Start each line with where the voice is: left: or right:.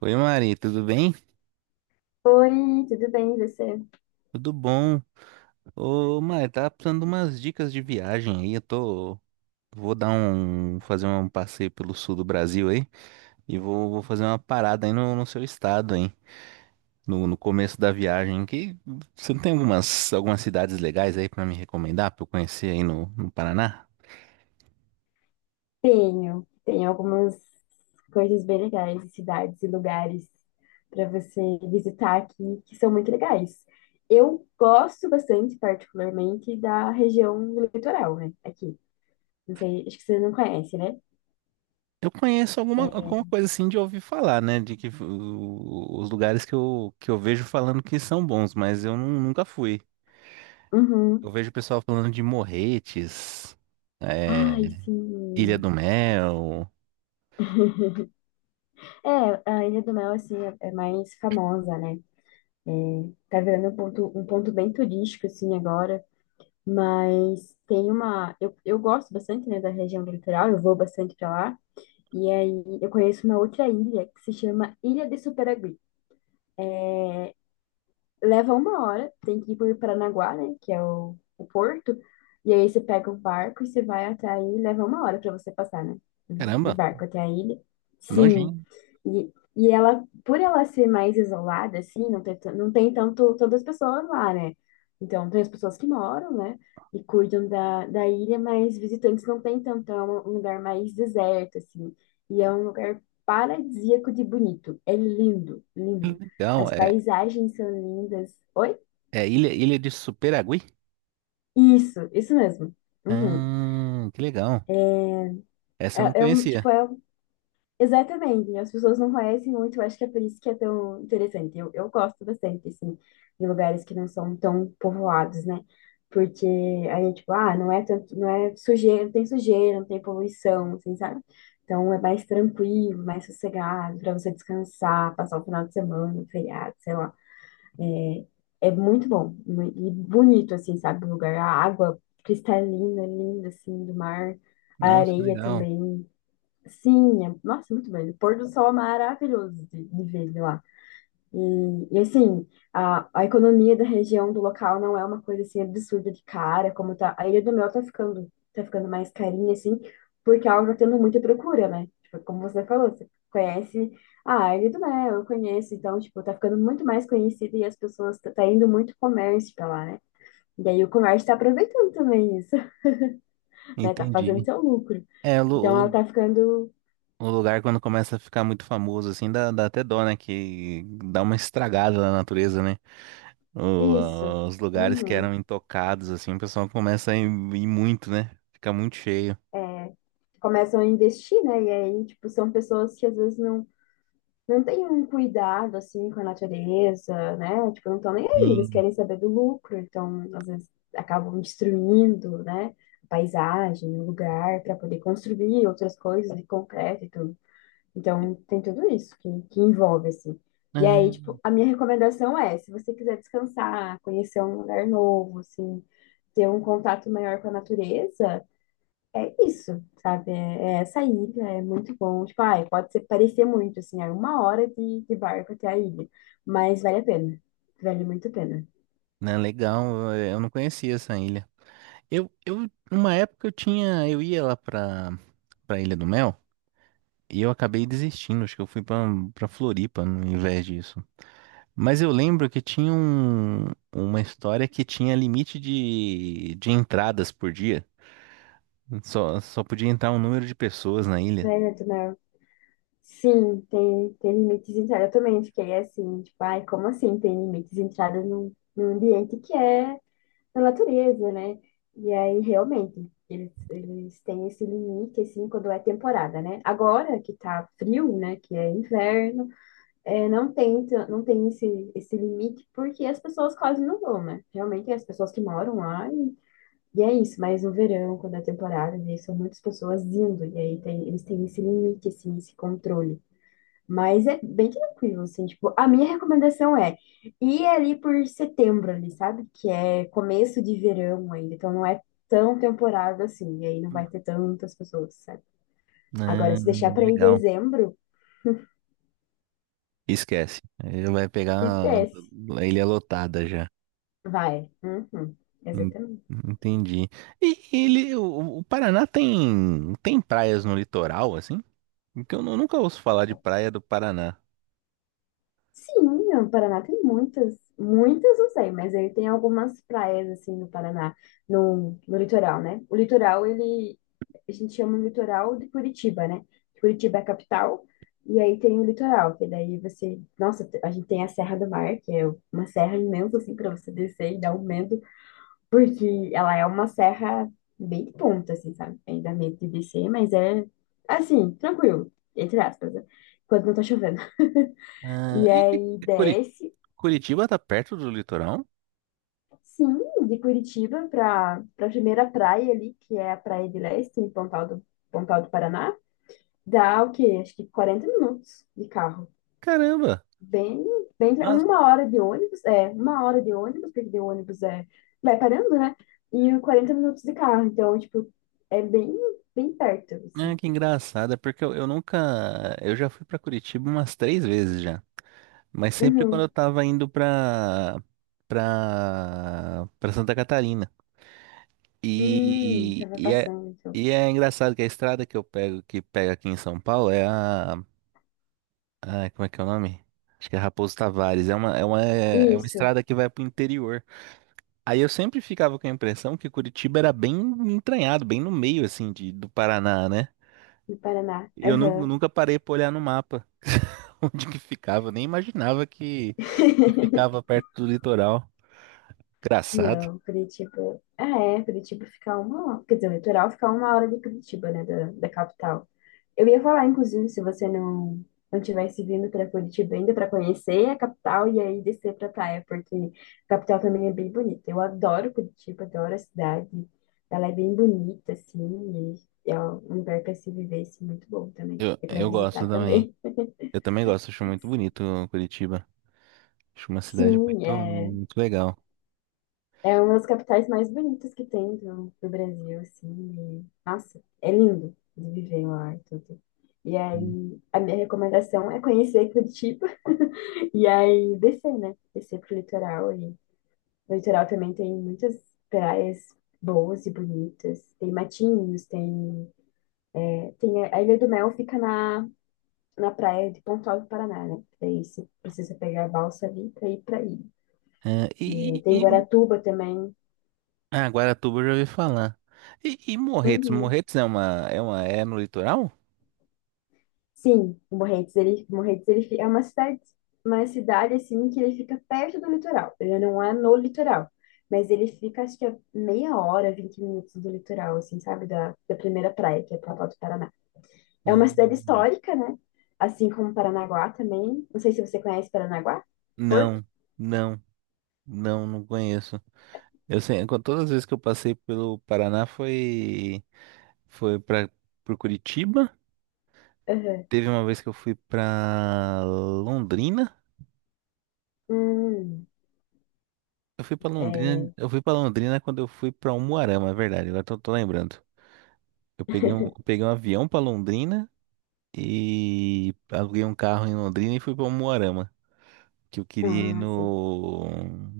right: Oi, Mari, tudo bem?
left: Oi, tudo bem, e você?
right: Tudo bom? Ô, Mari, tava precisando de umas dicas de viagem aí. Eu tô. Vou dar um. Fazer um passeio pelo sul do Brasil aí. E vou fazer uma parada aí no seu estado, hein? No começo da viagem. Que você não tem algumas cidades legais aí pra me recomendar, pra eu conhecer aí no Paraná?
left: Tenho algumas coisas bem legais, cidades e lugares para você visitar aqui que são muito legais. Eu gosto bastante, particularmente, da região litoral, né? Aqui. Não sei, acho que você não conhece, né?
right: Eu conheço alguma coisa assim de ouvir falar, né? De que os lugares que eu vejo falando que são bons, mas eu nunca fui. Eu
left: Uhum.
right: vejo o pessoal falando de Morretes,
left: Ai,
right: é, Ilha
left: sim.
right: do Mel.
left: É, a Ilha do Mel, assim, é mais famosa, né? É, tá virando um ponto bem turístico, assim, agora. Mas tem uma. Eu gosto bastante, né, da região do litoral, eu vou bastante pra lá. E aí eu conheço uma outra ilha que se chama Ilha de Superagui. Leva uma hora, tem que ir por Paranaguá, né, que é o porto. E aí você pega um barco e você vai até aí, leva uma hora pra você passar, né, de
right: Caramba,
left: barco até a ilha. Sim,
right: nojinho.
left: e ela, por ela ser mais isolada, assim, não tem tanto todas as pessoas lá, né? Então, tem as pessoas que moram, né? E cuidam da, da ilha, mas visitantes não tem tanto. Então, é um lugar mais deserto, assim. E é um lugar paradisíaco de bonito. É lindo,
right: Que
left: lindo.
right: legal.
left: As
right: É,
left: paisagens são lindas. Oi?
right: é Ilha de Superagui?
left: Isso mesmo. Uhum.
right: Ah, que legal. Essa eu não
left: É, é um,
right: conhecia.
left: tipo, é Exatamente, as pessoas não conhecem muito, eu acho que é por isso que é tão interessante. Eu gosto bastante, assim, de lugares que não são tão povoados, né? Porque aí, tipo, ah, não é tanto, não é sujeira, não tem poluição, assim, sabe? Então é mais tranquilo, mais sossegado, para você descansar, passar o final de semana, feriado, sei lá. É muito bom e bonito, assim, sabe? O lugar, a água cristalina, linda, assim, do mar, a
right: Nossa, que
left: areia
right: legal.
left: também. Sim, é- nossa, muito bem. O pôr do sol é maravilhoso de ver de lá. E, assim, a economia da região, do local, não é uma coisa assim absurda de cara, como tá. A Ilha do Mel tá ficando mais carinha, assim, porque ela tá tendo muita procura, né? Tipo, como você falou, você conhece ah, a Ilha do Mel, eu conheço, então, tipo, tá ficando muito mais conhecida e as pessoas, tá indo muito comércio pra lá, né? E aí o comércio tá aproveitando também isso, né? Tá fazendo
right: Entendi.
left: seu lucro.
right: É,
left: Então ela tá ficando
right: o lugar quando começa a ficar muito famoso, assim, dá até dó, né? Que dá uma estragada na natureza, né?
left: Isso.
right: Os lugares que eram
left: Uhum.
right: intocados, assim, o pessoal começa a ir muito, né? Fica muito cheio.
left: É, começam a investir, né? E aí, tipo, são pessoas que às vezes não, não têm um cuidado, assim, com a natureza, né? Tipo, não estão nem aí, eles
right: Sim.
left: querem saber do lucro, então, às vezes, acabam destruindo, né? A paisagem, o lugar, para poder construir outras coisas de concreto e tudo. Então, tem tudo isso que envolve, assim. E
right: Ah.
left: aí, tipo, a minha recomendação é, se você quiser descansar, conhecer um lugar novo, assim, ter um contato maior com a natureza, é isso, sabe? É, é essa ilha, é muito bom. Tipo, ai, pode ser, parecer muito, assim, é uma hora de barco até a ilha, mas vale a pena. Vale muito a pena.
right: Né, legal, eu não conhecia essa ilha. Numa época eu tinha, eu ia lá pra Ilha do Mel e eu acabei desistindo, acho que eu fui pra Floripa no invés disso. Mas eu lembro que tinha um, uma história que tinha limite de entradas por dia. Só podia entrar um número de pessoas na ilha.
left: Né, Netanel? Sim, tem limites de entrada. Eu também fiquei assim, tipo, ai, como assim tem limites de entrada num ambiente que é da natureza, né? E aí, realmente, eles têm esse limite, assim, quando é temporada, né? Agora que tá frio, né, que é inverno, é, não tem esse, esse limite, porque as pessoas quase não vão, né? Realmente é as pessoas que moram lá e é isso, mas no verão, quando é temporada, daí são muitas pessoas indo, e aí tem, eles têm esse limite, assim, esse controle. Mas é bem tranquilo, assim, tipo, a minha recomendação é ir ali por setembro ali, sabe? Que é começo de verão ainda, então não é tão temporada assim, e aí não vai ter tantas pessoas, sabe? Agora, se deixar pra ir em
right: Legal.
left: dezembro,
right: Esquece. Ele vai pegar
left: esquece.
right: a ilha lotada já.
left: Vai. Uhum.
right: En-
left: Exatamente.
right: Entendi. E ele, o Paraná tem tem praias no litoral, assim? Porque eu nunca ouço falar de praia do Paraná.
left: Sim, o Paraná tem muitas, muitas não sei, mas ele tem algumas praias assim no Paraná, no litoral, né? O litoral, ele, a gente chama o litoral de Curitiba, né? Curitiba é a capital, e aí tem o litoral, que daí você, nossa, a gente tem a Serra do Mar, que é uma serra imensa assim para você descer e dar um medo, porque ela é uma serra bem de ponta assim, sabe? Aí dá medo de descer, mas é assim, tranquilo, entre aspas, né? Quando não tá chovendo.
right: Ah,
left: E aí
right: Curi-
left: desce.
right: Curitiba tá perto do litoral?
left: Sim, de Curitiba para a primeira praia ali, que é a Praia de Leste, em Pontal do Paraná, dá o quê? Acho que 40 minutos de carro.
right: Caramba!
left: Bem, bem,
right: Nossa,
left: uma hora de ônibus, é, uma hora de ônibus, porque de ônibus é, vai parando, né? E 40 minutos de carro, então, tipo, é bem, bem perto,
right: ah,
left: assim.
right: que engraçado, é porque eu nunca, eu já fui pra Curitiba umas três vezes já, mas sempre quando
left: Uhum.
right: eu tava indo pra para Santa Catarina.
left: Tava
right: E é.
left: passando, então.
right: E é engraçado que a estrada que eu pego, que pega aqui em São Paulo, é a. Ah, como é que é o nome? Acho que é Raposo Tavares. É uma
left: Isso,
right: estrada que vai pro interior. Aí eu sempre ficava com a impressão que Curitiba era bem entranhado, bem no meio, assim, de, do Paraná, né?
left: no Paraná.
right: Eu nunca parei pra olhar no mapa onde que ficava. Nem imaginava que ficava perto do litoral. Engraçado.
left: Não, Curitiba. Ah, é, Curitiba fica uma hora. Quer dizer, o litoral fica uma hora de Curitiba, né, da, da capital. Eu ia falar, inclusive, se você não não tivesse vindo para Curitiba ainda para conhecer a capital e aí descer para praia, porque a capital também é bem bonita. Eu adoro Curitiba, adoro a cidade. Ela é bem bonita, assim, e é um lugar para se viver, assim, muito bom também. E para
right: Eu gosto
left: visitar
right: também.
left: também.
right: Eu também gosto, acho muito bonito Curitiba. Acho uma cidade
left: Sim, é.
right: muito legal.
left: É uma das capitais mais bonitas que tem do Brasil, assim. E, nossa, é lindo de viver lá e tudo. E
right: Hum.
left: aí, a minha recomendação é conhecer Curitiba e aí descer, né? Descer pro litoral. E no litoral também tem muitas praias boas e bonitas. Tem Matinhos, tem, tem a Ilha do Mel fica na praia de Pontal do Paraná, né? Daí você precisa pegar a balsa ali pra ir pra ilha.
right: É,
left: E
right: e-.
left: tem Guaratuba também.
right: Ah, Guaratuba eu já ouvi falar. E Morretes?
left: Uhum.
right: Morretes é uma, é uma, é no litoral?
left: Sim, o Morretes, ele, Morretes, é uma cidade, assim que ele fica perto do litoral. Ele não é no litoral, mas ele fica acho que a meia hora, 20 minutos do litoral, assim, sabe, da primeira praia, que é Palpau do Paraná. É uma cidade
right: Hum,
left: histórica, né? Assim como Paranaguá também. Não sei se você conhece Paranaguá, Porto.
right: não, não, não conheço. Eu sei, com todas as vezes que eu passei pelo Paraná foi para por Curitiba.
left: Aham.
right: Teve uma vez que eu fui pra Londrina.
left: Hum, é.
right: Eu fui para Londrina quando eu fui pra Umuarama, é verdade. Agora tô lembrando. Eu peguei um avião pra Londrina e aluguei um carro em Londrina e fui pra Umuarama. Que eu queria ir
left: Ah, sim.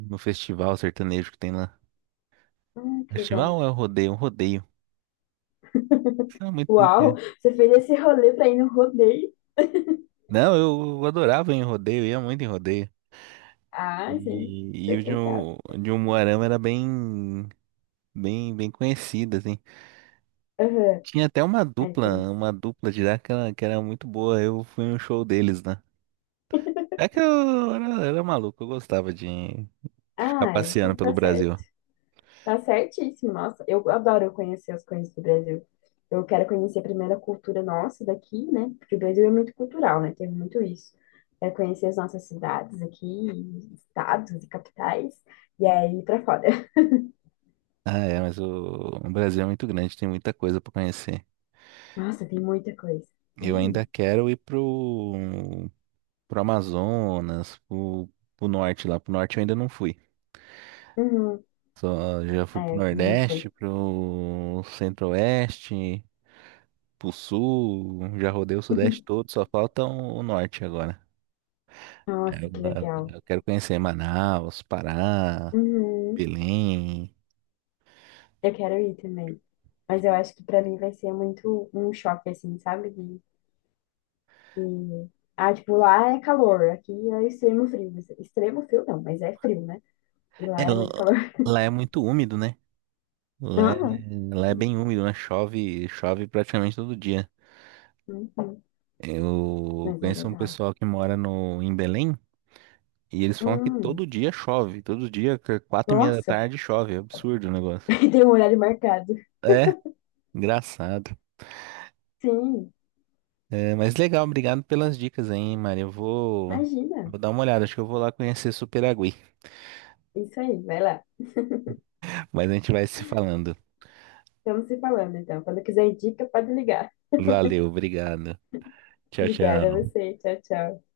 right: no festival sertanejo que tem lá.
left: Ah, que legal.
right: Festival é o rodeio? Um rodeio. Não,
left: Uau,
right: muito.
left: você fez esse rolê pra ir no rodeio.
right: Não, eu adorava ir em rodeio, ia muito em rodeio.
left: Ah, sim, tá
right: E o
left: explicado.
right: de um Moarama era bem conhecido, assim.
left: Aham,
right: Tinha até
left: é por isso.
right: uma dupla de lá que era muito boa. Eu fui no show deles, né? É que era maluco, eu gostava de ficar
left: Ah, é,
right: passeando
left: então tá
right: pelo
left: certo.
right: Brasil.
left: Tá certíssimo, nossa. Eu adoro conhecer as coisas do Brasil. Eu quero conhecer primeiro a cultura nossa daqui, né? Porque o Brasil é muito cultural, né? Tem muito isso. Quero conhecer as nossas cidades aqui, estados e capitais, e aí pra fora.
right: Ah, é, mas o Brasil é muito grande, tem muita coisa pra conhecer.
left: Nossa, tem muita coisa.
right: Eu
left: Hum.
right: ainda quero ir pro Amazonas, pro norte lá. Pro norte eu ainda não fui.
left: Uhum.
right: Só já
left: É,
right: fui pro
left: eu também não foi.
right: Nordeste, pro Centro-Oeste, pro Sul, já rodei o Sudeste todo, só falta o Norte agora. É,
left: Nossa, que legal.
right: Eu quero conhecer Manaus, Pará,
left: Uhum.
right: Belém.
left: Eu quero ir também. Mas eu acho que pra mim vai ser muito um choque, assim, sabe? De- Ah, tipo, lá é calor, aqui é extremo frio. Extremo frio não, mas é frio, né? E
right: É,
left: lá é muito calor.
right: lá é muito úmido, né? Lá é,
left: Aham.
right: lá é
left: Sim.
right: bem úmido, né? Chove praticamente todo dia.
left: Uhum.
right: Eu
left: Mas é
right: conheço um
left: legal.
right: pessoal que mora no, em Belém. E eles falam que
left: Hum.
right: todo dia chove, todo dia, que quatro e meia da
left: Nossa,
right: tarde chove, é absurdo o negócio.
left: tem um horário marcado.
right: É, engraçado.
left: Sim,
right: É, mas legal, obrigado pelas dicas aí, hein, Maria. Eu vou,
left: imagina.
right: vou dar uma olhada, acho que eu vou lá conhecer Superagui.
left: Isso aí, vai lá.
right: Mas a gente vai se falando.
left: Estamos se falando, então. Quando quiser dica, pode ligar.
right: Valeu, obrigado. Tchau,
left: Obrigada a
right: tchau.
left: você. Tchau, tchau.